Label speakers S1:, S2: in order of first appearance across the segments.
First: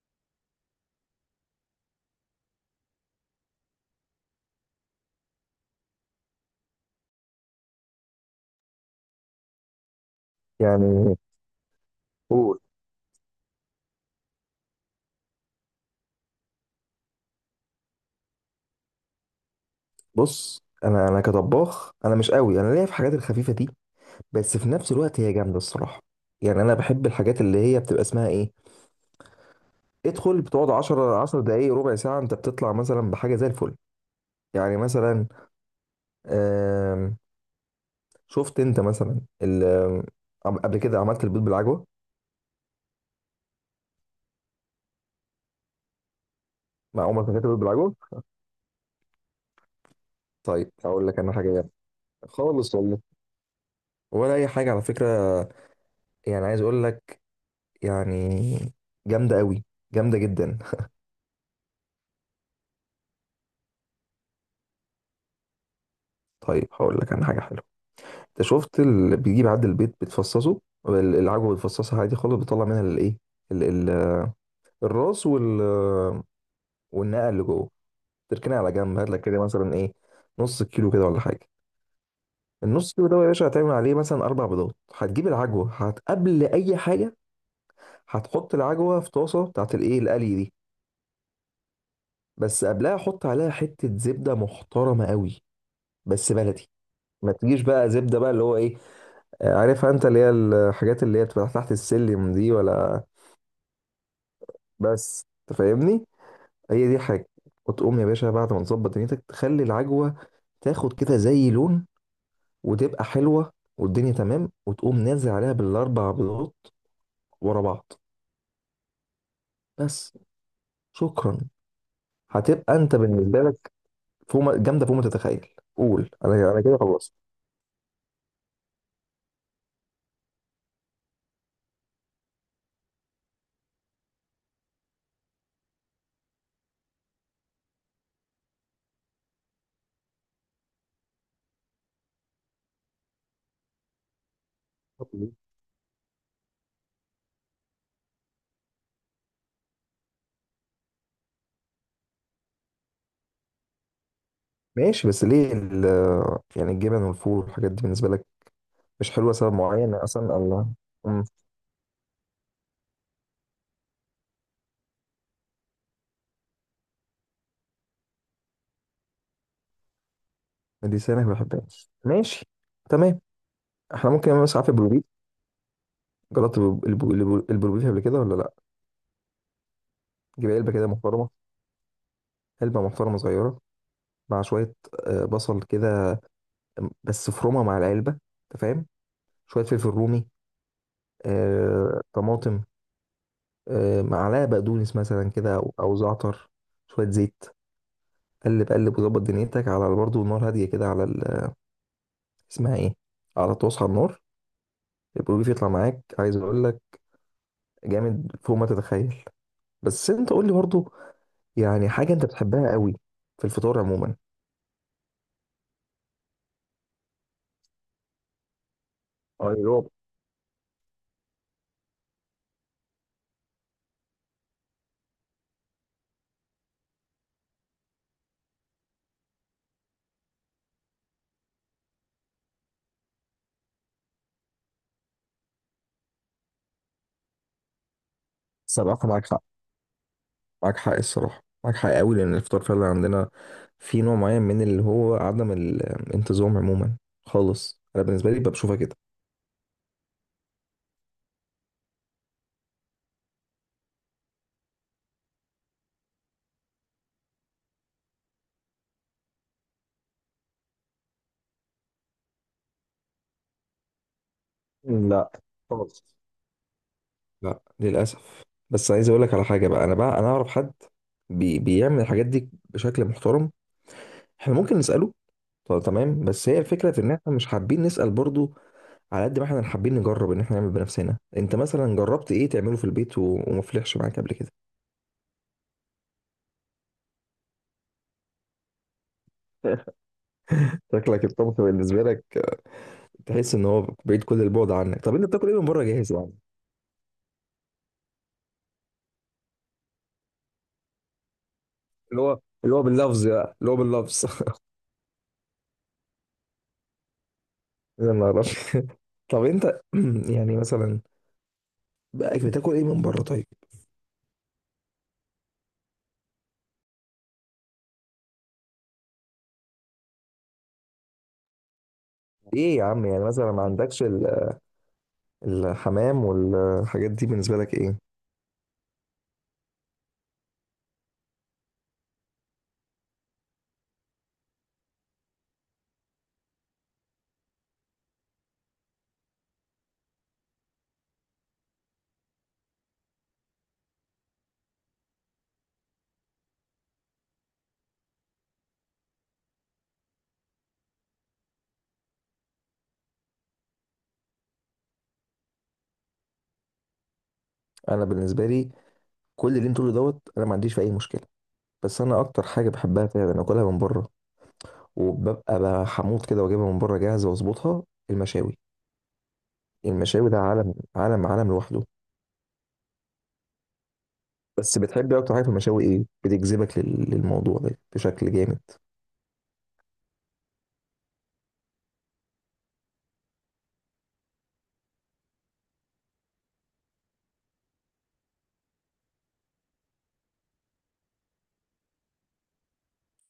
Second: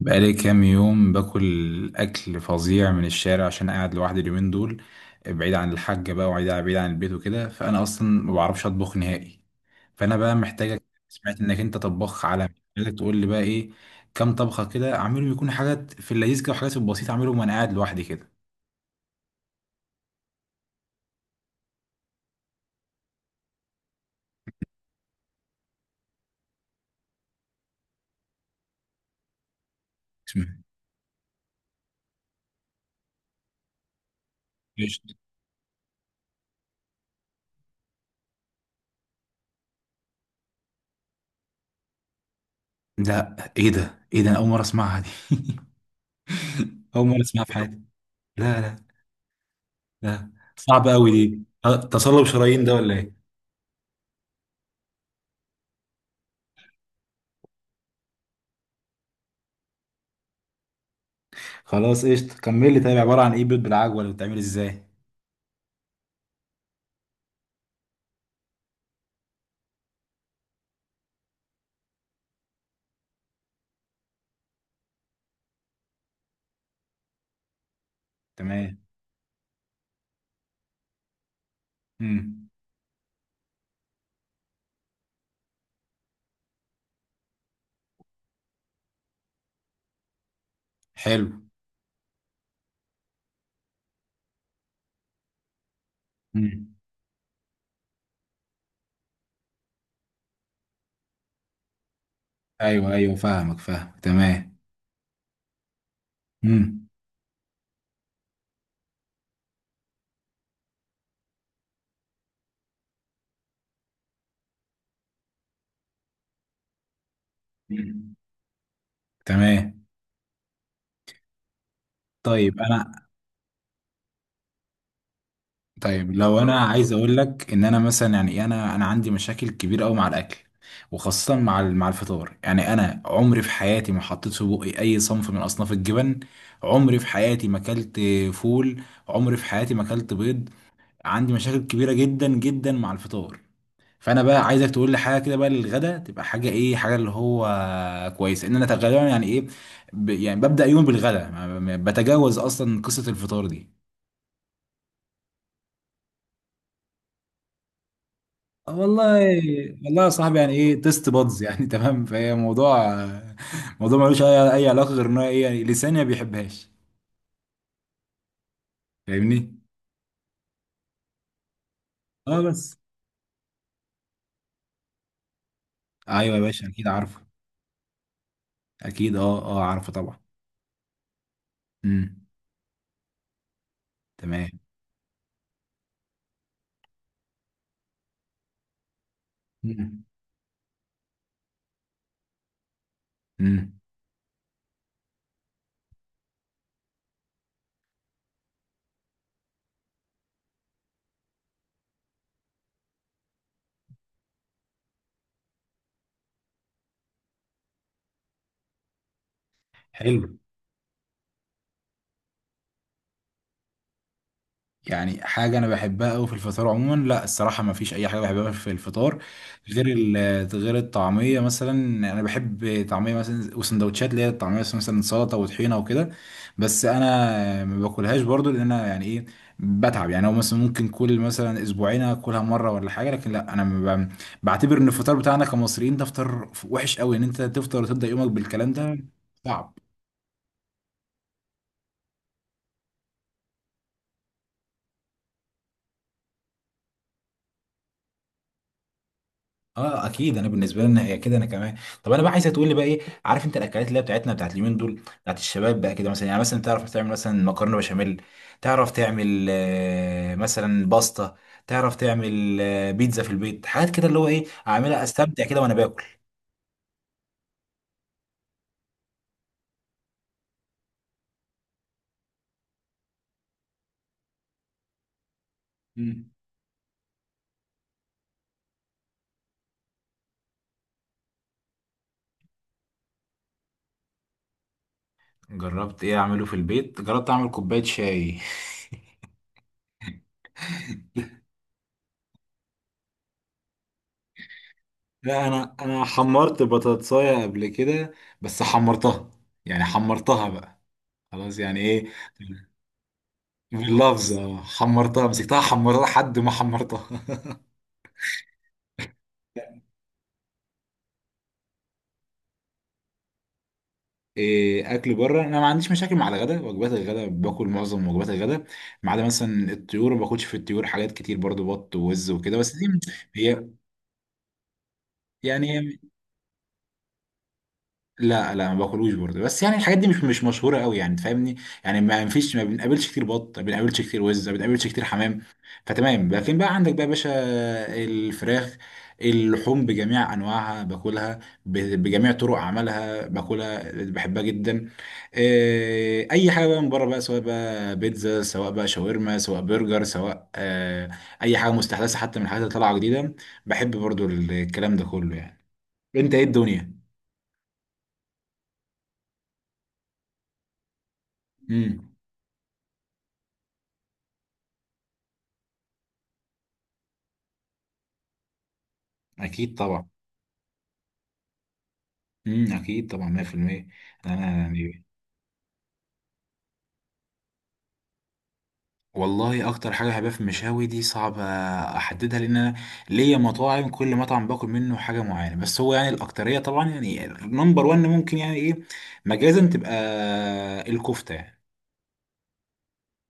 S1: بقالي كام يوم باكل أكل فظيع من الشارع، عشان قاعد لوحدي اليومين دول، بعيد عن الحاجة بقى، وبعيد بعيد عن البيت وكده. فأنا أصلا ما بعرفش أطبخ نهائي، فأنا بقى محتاجك.
S2: يعني
S1: سمعت إنك أنت طباخ عالمي،
S2: قول.
S1: محتاجك تقول لي بقى إيه. كام طبخة كده أعملهم، يكون حاجات في اللذيذ كده وحاجات في البسيط، أعملهم وأنا قاعد لوحدي كده.
S2: بص، انا كطباخ انا مش قوي، انا ليا في الحاجات الخفيفه دي. بس في نفس الوقت هي جامده الصراحه. يعني انا بحب الحاجات اللي هي بتبقى اسمها ايه، ادخل
S1: اسمع.
S2: بتقعد 10 10 دقائق ربع ساعه انت بتطلع مثلا بحاجه زي الفل. يعني
S1: إيش؟
S2: مثلا، آم، شفت انت مثلا قبل كده عملت البيض بالعجوه.
S1: ده إيه، ده إيه، ده أنا أول مرة أسمعها دي
S2: مع
S1: أول مرة
S2: عمرك ما
S1: أسمعها
S2: اكلت
S1: في
S2: البيض
S1: حياتي.
S2: بالعجوه؟
S1: لا لا. لا.
S2: طيب
S1: صعب
S2: هقول
S1: أوي
S2: لك انا
S1: دي.
S2: حاجه جامده
S1: تصلب شرايين ده
S2: خالص
S1: ولا
S2: والله،
S1: إيه؟
S2: ولا اي حاجه على فكره. يعني عايز اقول لك، يعني، جامده قوي، جامده جدا.
S1: خلاص، قشطة، كمل لي طيب، عبارة عن ايه بيض بالعجوة؟ اللي بتتعمل ازاي؟
S2: طيب هقول لك انا حاجه حلوه. انت شفت اللي بيجيب عند البيت بتفصصه، العجوه بتفصصها عادي خالص، بتطلع منها الايه، ال- ال- الراس وال، والنقع اللي جوه، تركنها على
S1: تمام.
S2: جنب. هات لك كده مثلا ايه، نص كيلو كده ولا حاجه.
S1: امم.
S2: النص كيلو ده يا باشا هتعمل عليه مثلا اربع بيضات. هتجيب العجوه هت قبل اي حاجه، هتحط العجوه في طاسه بتاعت الايه القلي دي.
S1: حلو.
S2: بس قبلها حط عليها حته زبده محترمه قوي، بس بلدي.
S1: امم.
S2: ما تجيش بقى زبده بقى اللي هو ايه، عارفها انت، اللي هي الحاجات اللي هي بتبقى تحت السلم دي
S1: ايوه
S2: ولا.
S1: ايوه، فاهمك فاهمك، تمام.
S2: بس تفهمني، هي
S1: امم.
S2: دي الحاجه. وتقوم يا باشا بعد ما تظبط دنيتك تخلي العجوه تاخد كده زي لون، وتبقى حلوه والدنيا تمام، وتقوم نازل عليها بالاربع بيضات ورا بعض.
S1: تمام.
S2: بس. شكرا.
S1: طيب
S2: هتبقى
S1: انا.
S2: انت بالنسبه لك فوق ما- جامده فوق ما تتخيل.
S1: طيب
S2: قول
S1: لو
S2: انا
S1: انا
S2: انا كده
S1: عايز
S2: خلاص.
S1: اقول لك ان انا مثلا يعني إيه، انا عندي مشاكل كبيره قوي مع الاكل، وخاصه مع مع الفطار. يعني انا عمري في حياتي ما حطيت في بقي اي صنف من اصناف الجبن. عمري في حياتي ما اكلت فول. عمري في حياتي ما اكلت بيض. عندي مشاكل كبيره جدا جدا مع الفطار. فانا بقى عايزك تقول لي حاجه كده بقى للغدا، تبقى حاجه ايه، حاجه اللي هو كويسه، ان انا غالبا يعني ايه، يعني ببدا يوم بالغدا، بتجاوز اصلا قصه الفطار دي.
S2: ماشي بس ليه يعني الجبن والفول والحاجات دي بالنسبه لك
S1: آه
S2: مش
S1: والله.
S2: حلوه، سبب معين
S1: والله يا
S2: اصلا؟
S1: صاحبي، يعني
S2: الله.
S1: ايه، تيست
S2: امم.
S1: بادز يعني تمام، فهي موضوع، موضوع ملوش اي أي علاقه غير ان هو ايه، يعني لساني ما بيحبهاش، فاهمني.
S2: دي سنه ما بحبهاش،
S1: اه
S2: ماشي.
S1: بس.
S2: تمام. احنا ممكن نعمل مسافه بالبيت.
S1: ايوه يا
S2: جربت
S1: باشا، اكيد عارفه.
S2: البروبيف قبل كده ولا لا؟
S1: اكيد اه اه، عارفه طبعا.
S2: جيب علبه كده محترمه،
S1: امم.
S2: علبه محترمه صغيره. مع
S1: تمام.
S2: شويه بصل كده، بس فرومه مع العلبه انت فاهم. شويه فلفل رومي، طماطم،
S1: امم.
S2: معلقه بقدونس مثلا كده او زعتر، شويه زيت. قلب قلب وظبط دنيتك على برضه النار هاديه كده على اسمها ايه، على طاسه على النار. البروبيف يطلع معاك عايز اقول لك جامد فوق ما تتخيل. بس
S1: حلو.
S2: انت قول لي برضه يعني حاجه انت بتحبها قوي في الفطار عموما.
S1: يعني حاجة أنا بحبها أوي في الفطار عموما، لا الصراحة ما فيش أي حاجة بحبها في الفطار
S2: اه اللي
S1: غير
S2: هو.
S1: غير الطعمية مثلا. أنا بحب طعمية مثلا، وسندوتشات اللي هي الطعمية مثلا سلطة وطحينة وكده، بس أنا ما باكلهاش برضو لأن أنا يعني إيه، بتعب. يعني هو مثلا ممكن كل مثلا أسبوعين أكلها مرة ولا حاجة، لكن لا، أنا ما ب- بعتبر إن الفطار بتاعنا كمصريين ده فطار وحش أوي، إن أنت تفطر وتبدأ يومك بالكلام ده.
S2: صراحة معاك حق،
S1: صعب.
S2: معاك حق الصراحة، معاك حق قوي لأن الإفطار فعلا عندنا في نوع معين من اللي هو عدم الانتظام عموما خالص. أنا بالنسبة لي بشوفها كده.
S1: اه اكيد، انا بالنسبه لنا هي كده، انا كمان. طب انا بقى عايزه تقول لي بقى ايه، عارف انت الاكلات اللي هي بتاعتنا بتاعت اليومين دول بتاعت الشباب بقى كده، مثلا يعني مثلا تعرف تعمل مثلا مكرونه بشاميل؟ تعرف تعمل مثلا باستا؟ تعرف تعمل بيتزا في البيت؟ حاجات كده اللي هو ايه، اعملها
S2: لا
S1: استمتع كده وانا باكل.
S2: خالص. لا للأسف. بس عايز أقول لك على حاجة بقى، أنا بقى أنا أعرف حد بيعمل الحاجات دي بشكل محترم، إحنا ممكن نسأله. طب تمام،
S1: مم.
S2: بس هي الفكرة في إن إحنا مش حابين نسأل برضو، على قد ما إحنا حابين نجرب إن إحنا نعمل بنفسنا. أنت مثلا جربت إيه تعمله في البيت وما فلحش معاك قبل كده؟
S1: جربت ايه اعمله في البيت؟ جربت اعمل كوبايه شاي.
S2: شكلك الطبخ بالنسبة لك تحس ان هو بعيد كل البعد عنك. طب انت
S1: لا
S2: بتاكل ايه من
S1: انا
S2: بره
S1: انا
S2: جاهز يعني؟
S1: حمرت بطاطساية قبل كده، بس حمرتها، يعني حمرتها بقى، خلاص يعني ايه.
S2: اللي هو اللي هو باللفظ بقى، اللي هو باللفظ.
S1: باللفظة، حمرتها، مسكتها، حمرتها لحد ما حمرتها
S2: يا نهار أبيض. طب انت يعني مثلا بقى بتاكل ايه من بره طيب؟
S1: اكل بره انا ما عنديش مشاكل مع الغداء. وجبات الغداء باكل معظم وجبات الغداء، ما عدا مثلا الطيور، ما باكلش في الطيور حاجات كتير برضو، بط ووز وكده، بس
S2: ايه يا
S1: دي
S2: عم، يعني مثلا ما
S1: هي
S2: عندكش
S1: يعني.
S2: الحمام والحاجات دي بالنسبه لك ايه؟
S1: لا لا، ما باكلوش برضه، بس يعني الحاجات دي مش مش مشهوره قوي، يعني تفهمني. يعني ما فيش، ما بنقابلش كتير بط، ما بنقابلش كتير وز، ما بنقابلش كتير حمام. فتمام. لكن بقى عندك بقى يا باشا الفراخ، اللحوم بجميع انواعها باكلها، بجميع طرق عملها باكلها، بحبها جدا. اي حاجه بقى من بره بقى، سواء بقى بيتزا، سواء بقى شاورما، سواء برجر، سواء اي حاجه مستحدثه حتى من الحاجات اللي طالعه جديده، بحب برضو الكلام ده كله يعني. انت ايه الدنيا؟
S2: انا بالنسبه لي كل اللي انت تقوله دوت انا ما عنديش فيه اي مشكله. بس
S1: مم.
S2: انا اكتر حاجه بحبها فعلا اكلها من بره، وببقى حموض كده واجيبها من بره جاهزه واظبطها، المشاوي.
S1: اكيد طبعا.
S2: المشاوي ده عالم عالم عالم لوحده.
S1: اكيد طبعا 100%. انا
S2: بس
S1: يعني.
S2: بتحبي اكتر حاجه في المشاوي ايه بتجذبك للموضوع ده بشكل جامد؟
S1: والله اكتر حاجه بحبها في المشاوي دي صعب احددها، لان انا ليا مطاعم، كل مطعم باكل منه حاجه معينه، بس هو يعني الاكتريه طبعا يعني نمبر 1 ممكن يعني ايه مجازا تبقى الكفته يعني.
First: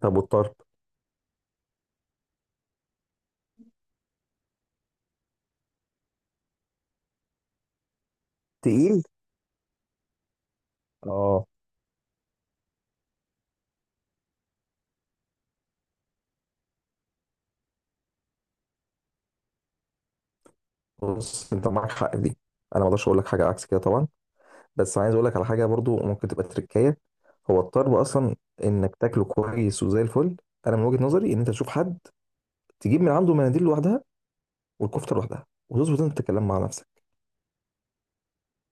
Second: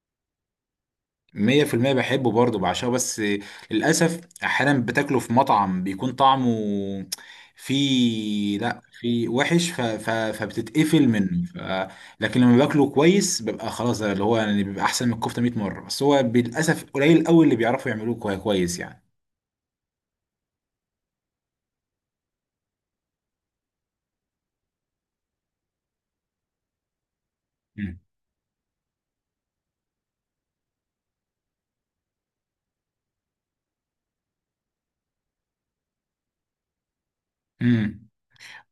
S2: طب والطرب؟
S1: مية في المية بحبه برضه، بعشقه، بس للأسف أحيانا بتاكله في مطعم بيكون طعمه فيه لأ،
S2: تقيل.
S1: فيه وحش، فبتتقفل منه،
S2: اه.
S1: لكن لما باكله كويس ببقى خلاص، ده اللي هو يعني بيبقى أحسن من الكفتة 100 مرة، بس هو للأسف قليل أوي اللي بيعرفوا يعملوه كويس يعني.
S2: بص انت معاك حق في دي، انا ما اقدرش اقول لك حاجه عكس كده طبعا. بس عايز اقول لك على حاجه برضو ممكن تبقى تركايه، هو الطرب
S1: مم.
S2: اصلا انك تاكله كويس وزي الفل. انا من وجهه نظري ان انت تشوف حد تجيب من عنده مناديل لوحدها والكفته لوحدها، وتظبط انت تتكلم مع نفسك.
S1: مم.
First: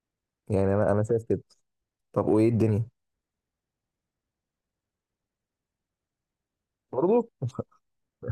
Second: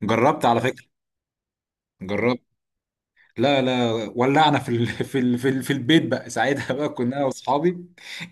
S1: جربت على
S2: يعني
S1: فكرة.
S2: انا انا شايف كده. طب
S1: جربت.
S2: وايه الدنيا؟
S1: لا لا، ولعنا في البيت بقى ساعتها بقى، كنا انا
S2: برضو.
S1: واصحابي،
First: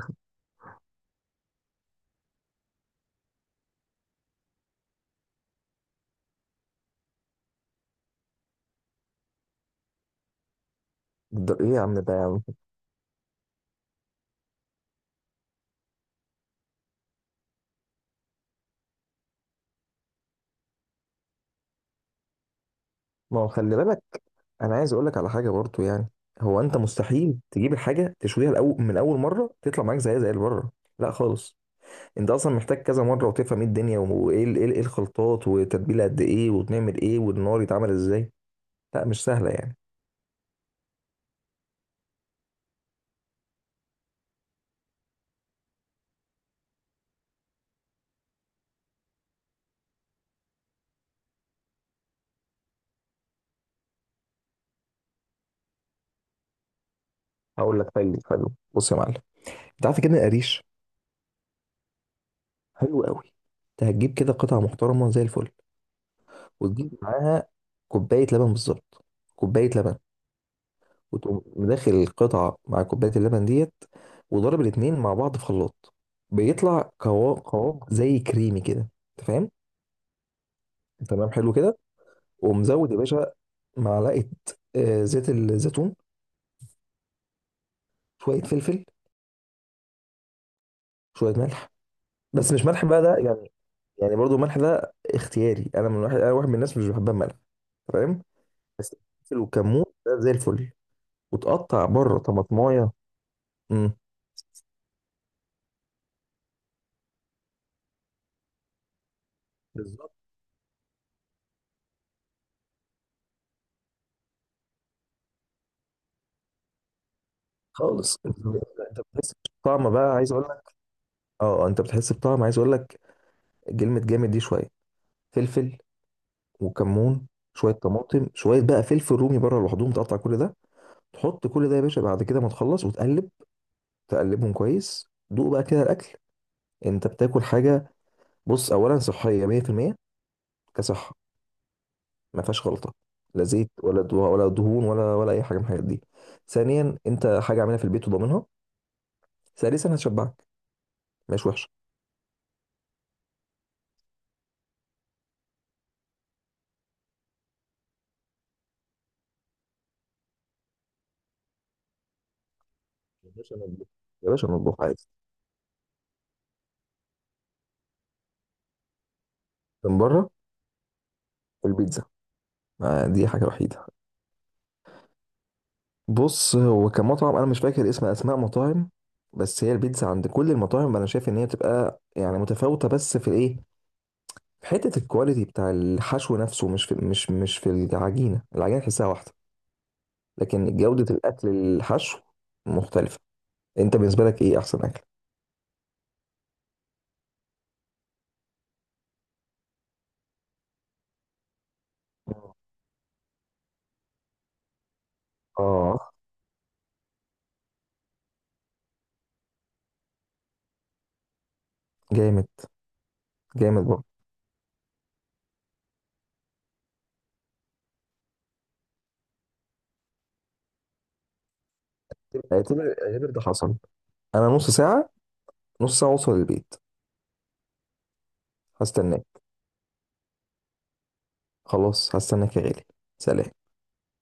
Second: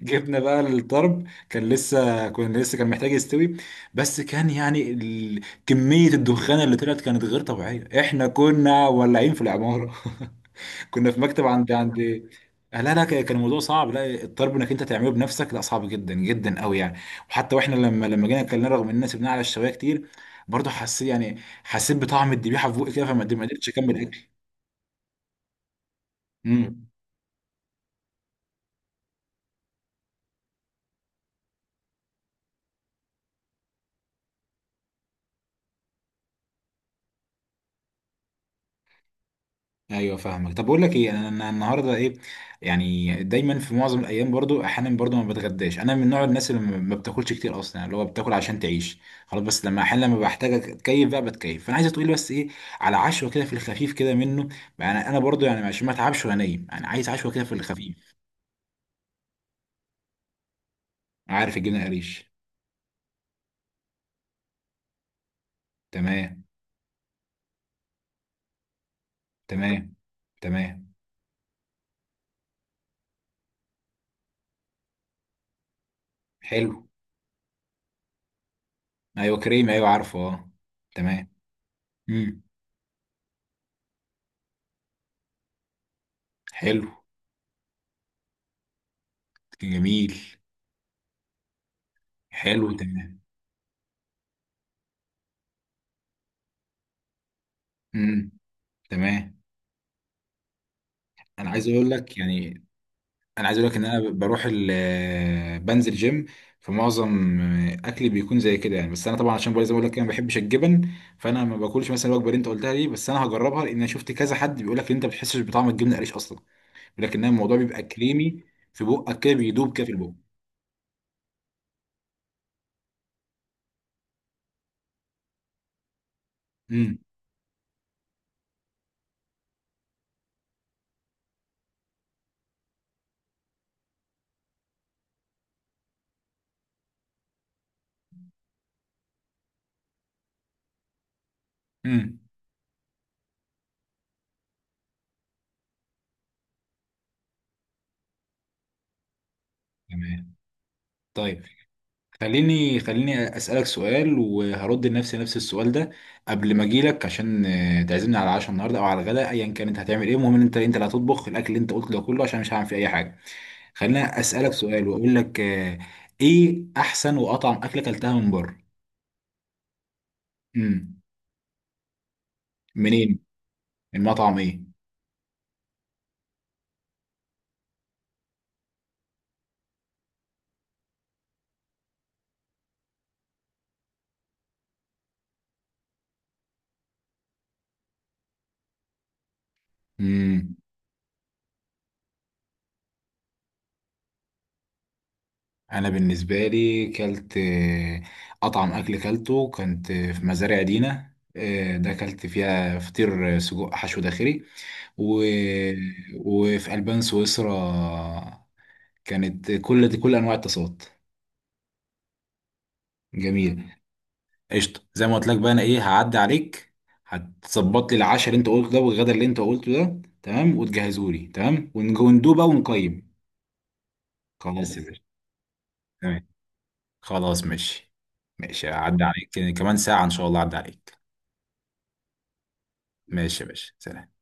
S1: جبنا بقى الطرب، كان لسه كان محتاج يستوي، بس كان يعني كمية الدخان اللي طلعت كانت غير طبيعية، احنا كنا ولعين في العمارة كنا في مكتب
S2: ايه
S1: عند
S2: يا عم،
S1: عند
S2: ده يا عم.
S1: لا لا، كان الموضوع صعب، لا الطرب انك انت تعمله بنفسك، لا صعب جدا جدا قوي يعني. وحتى واحنا لما جينا اكلناه، رغم اننا سبناه على الشوايه كتير، برضه حسيت، يعني حسيت بطعم الذبيحه في بوقي كده، فما
S2: ما
S1: ما
S2: هو
S1: قدرتش
S2: خلي
S1: اكمل
S2: بالك،
S1: اكل.
S2: انا عايز اقول لك على حاجه برضو يعني، هو انت
S1: امم.
S2: مستحيل تجيب الحاجه تشويها الأول من اول مره تطلع معاك زيها زي اللي بره. لا خالص. انت اصلا محتاج كذا مره وتفهم ايه الدنيا وايه ايه إيه الخلطات، وتتبيله قد ايه، وبنعمل ايه، والنار يتعمل ازاي. لا مش سهله يعني.
S1: ايوه فاهمك. طب بقول لك ايه، انا أنا النهارده ايه، يعني دايما في معظم الايام برضو، احيانا برضو ما بتغداش، انا من نوع الناس اللي ما بتاكلش كتير اصلا، يعني اللي هو بتاكل عشان تعيش خلاص. بس لما احيانا لما بحتاج اتكيف بقى بتكيف، فانا عايزه تقولي بس ايه على عشوه كده في الخفيف كده منه، يعني انا برضو يعني عشان ما اتعبش وانا نايم، يعني عايز عشوه كده في
S2: هقول لك
S1: الخفيف.
S2: طيب، حلو، بص يا معلم. انت عارف كده القريش؟
S1: عارف الجبنه قريش.
S2: حلو قوي. انت هتجيب كده قطعه محترمه زي الفل،
S1: تمام.
S2: وتجيب معاها كوبايه لبن بالظبط، كوبايه
S1: تمام.
S2: لبن.
S1: تمام.
S2: وتقوم داخل القطعة مع كوباية اللبن ديت، وضرب الاتنين مع بعض في خلاط.
S1: حلو.
S2: بيطلع قوام قوام زي كريمي كده. انت
S1: ايوه
S2: فاهم؟
S1: كريم ايوه، عارفه اه. تمام.
S2: تمام، حلو كده.
S1: امم.
S2: ومزود يا باشا معلقة زيت الزيتون،
S1: حلو.
S2: شوية فلفل،
S1: جميل.
S2: شوية ملح. بس مش
S1: حلو
S2: ملح بقى ده
S1: تمام.
S2: يعني، يعني برضو الملح ده اختياري، انا من واحد انا واحد من الناس مش بحبها الملح، فاهم؟
S1: امم.
S2: بس
S1: تمام.
S2: الفلفل والكمون ده زي الفل.
S1: انا عايز
S2: وتقطع
S1: اقول
S2: بره
S1: لك يعني،
S2: طماطمايه.
S1: انا عايز اقول لك ان
S2: امم.
S1: انا بروح بنزل جيم، فمعظم اكلي بيكون زي كده يعني، بس انا طبعا عشان بقول زي ما بقول لك أنا ما
S2: بالظبط.
S1: بحبش الجبن، فانا ما باكلش مثلا الوجبه اللي انت قلتها دي، بس انا هجربها، لان انا شفت كذا حد بيقول لك ان انت ما بتحسش بطعم الجبنه القريش اصلا، بيقول لك ان الموضوع بيبقى
S2: خالص انت
S1: كريمي في
S2: أنت
S1: بقك
S2: بتحس
S1: كده، بيدوب كده
S2: بالطعم
S1: في البق.
S2: بقى عايز اقول لك. اه انت بتحس بطعم عايز اقول لك كلمه جامد دي. شويه فلفل
S1: امم.
S2: وكمون، شويه طماطم، شويه بقى فلفل رومي بره لوحدهم، تقطع كل ده. تحط كل ده يا باشا بعد كده ما تخلص وتقلب، تقلبهم كويس، دوق بقى كده الاكل. انت بتاكل حاجه بص، اولا صحيه 100% كصحه،
S1: امم.
S2: ما فيهاش غلطه، لا زيت ولا ولا دهون ولا اي حاجه من الحاجات دي. ثانيا انت حاجه عاملها في البيت وضامنها. ثالثا
S1: تمام.
S2: هتشبعك،
S1: طيب
S2: مش وحشه.
S1: خليني، خليني اسالك سؤال وهرد لنفسي نفس السؤال ده، قبل ما اجيلك عشان تعزمني على العشاء النهارده او على الغداء، ايا كان انت هتعمل ايه، المهم ان انت انت اللي هتطبخ الاكل اللي انت قلته ده كله، عشان مش هعمل فيه اي حاجه.
S2: يا باشا مطبوخ،
S1: خليني
S2: يا باشا
S1: اسالك
S2: مطبوخ
S1: سؤال
S2: عادي.
S1: واقول لك ايه احسن واطعم اكله اكلتها من بره؟
S2: من بره
S1: امم.
S2: البيتزا،
S1: منين؟
S2: دي حاجه وحيده.
S1: المطعم ايه؟
S2: بص هو كمطعم انا مش فاكر اسم اسماء مطاعم، بس هي البيتزا عند كل المطاعم انا شايف ان هي بتبقى يعني متفاوته، بس في الايه، في حته الكواليتي بتاع الحشو نفسه، مش في العجينه، العجينه تحسها واحده.
S1: امم.
S2: لكن جوده الاكل، الحشو، مختلفه. انت بالنسبه لك ايه احسن اكل؟
S1: انا بالنسبه لي كلت اطعم اكل كلته كنت في مزارع دينا ده، كلت فيها فطير سجق حشو داخلي، و...
S2: اه،
S1: وفي البان سويسرا. كانت كل دي كل انواع التصاوت.
S2: جامد،
S1: جميل.
S2: جامد برضه.
S1: قشطه، زي ما قلت لك بقى انا ايه، هعدي عليك، هتظبط لي العشاء اللي انت قلته ده والغدا اللي انت قلته ده، تمام، وتجهزه لي، تمام، وندوب بقى
S2: اعتبر
S1: ونقيم.
S2: اعتبر ده حصل، انا نص
S1: خلاص يا باشا.
S2: ساعه، نص ساعه
S1: تمام.
S2: اوصل البيت.
S1: خلاص ماشي. ماشي هعدي
S2: هستناك،
S1: عليك كمان ساعة إن شاء الله هعدي عليك.
S2: خلاص هستناك يا غالي.
S1: ماشي يا
S2: سلام.
S1: باشا، سلام.